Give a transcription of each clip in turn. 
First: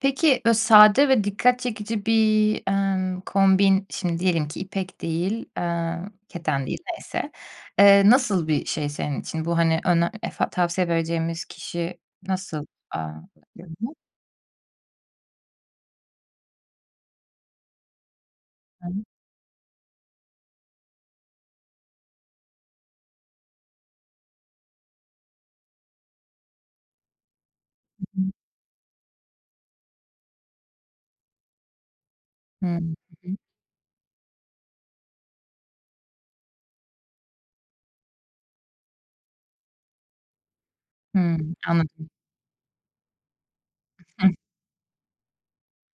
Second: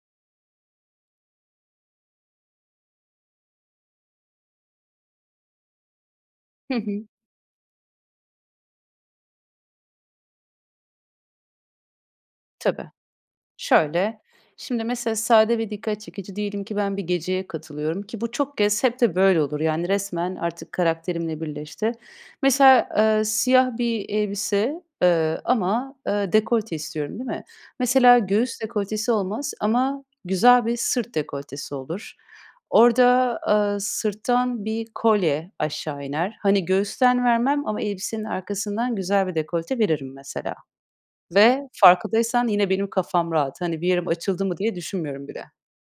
Peki bö sade ve dikkat çekici bir, emm, kombin şimdi diyelim ki ipek değil, eee, keten Hı değil hı. neyse, eee, nasıl bir şey senin için? Bu hani öne efa tavsiye vereceğimiz kişi nasıl? Tabii. Aaa. [unintelligible] Şöyle. Şimdi mesela sade ve dikkat çekici diyelim ki ben bir geceye katılıyorum ki bu çok kez hep [unintelligible] de böyle olur. Yani resmen artık karakterimle birleşti. Mesela, ııı, siyah bir elbise, ııı, ama, ııı, dekolte istiyorum, değil mi? Mesela [unintelligible] göğüs dekoltesi olmaz ama güzel bir sırt dekoltesi olur. Orada, [unintelligible] ııı, sırttan bir kolye aşağı iner. Hani göğüsten vermem ama elbisenin arkasından güzel bir dekolte veririm mesela Hımm, ve anladım. farkındaysan yine benim kafam rahat. Hani bir yerim [unintelligible] açıldı mı diye düşünmüyorum bile.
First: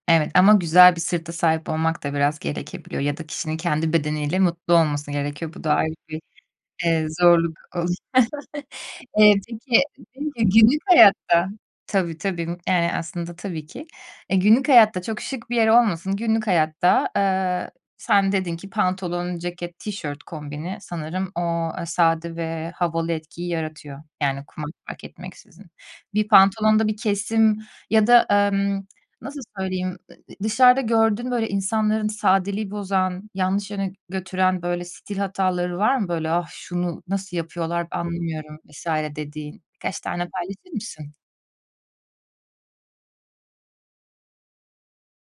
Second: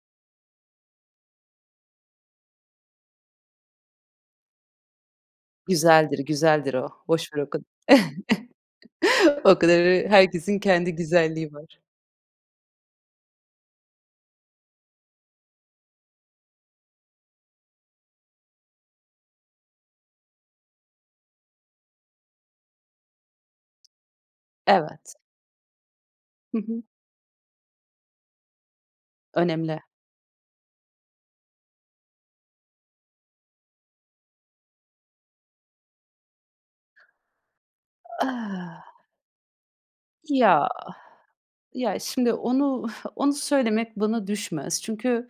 Evet ama güzel bir sırta sahip olmak da biraz gerekebiliyor ya da kişinin kendi bedeniyle mutlu olması gerekiyor. Bu da ayrı Güzeldir, bir, güzeldir o. eee, Boşver o zorluk kad ol Eee, O peki kadarı, herkesin [unintelligible] günlük kendi hayatta. güzelliği var. Tabii, tabii, eee, aslında tabii ki. Eee, günlük hayatta çok şık bir yer olmasın. Günlük hayatta, ııı, sen dedin ki pantolon, ceket, tişört kombini sanırım o sade ve havalı etkiyi yaratıyor yani kumaş fark Evet. etmeksizin. Bir Hı hı. pantolonda bir kesim ya da, emm, nasıl Önemli. söyleyeyim, [unintelligible] dışarıda gördüğün böyle insanların sadeliği bozan, yanlış yöne götüren böyle stil hataları var mı? Böyle, "Ah, şunu nasıl yapıyorlar anlamıyorum." Ah! vs. dediğin? Birkaç tane Ya, paylaşır mısın? ya şimdi onu onu söylemek bana düşmez. Çünkü,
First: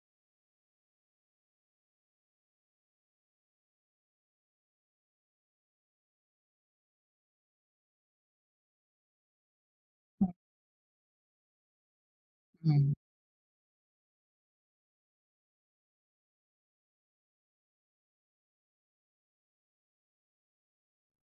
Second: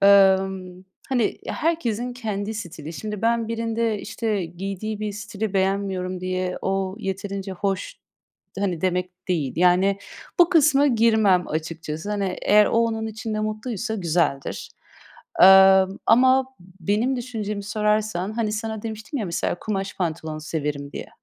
ımm, hani herkesin kendi stili. Şimdi ben birinde işte giydiği bir stili beğenmiyorum diye o yeterince hoş, hani demek değil yani [unintelligible] bu kısma girmem açıkçası. Hani eğer o Hımm. onun içinde mutluysa güzeldir, ımm, ama benim düşüncemi sorarsan, hani sana demiştim ya mesela kumaş pantolonu severim diye.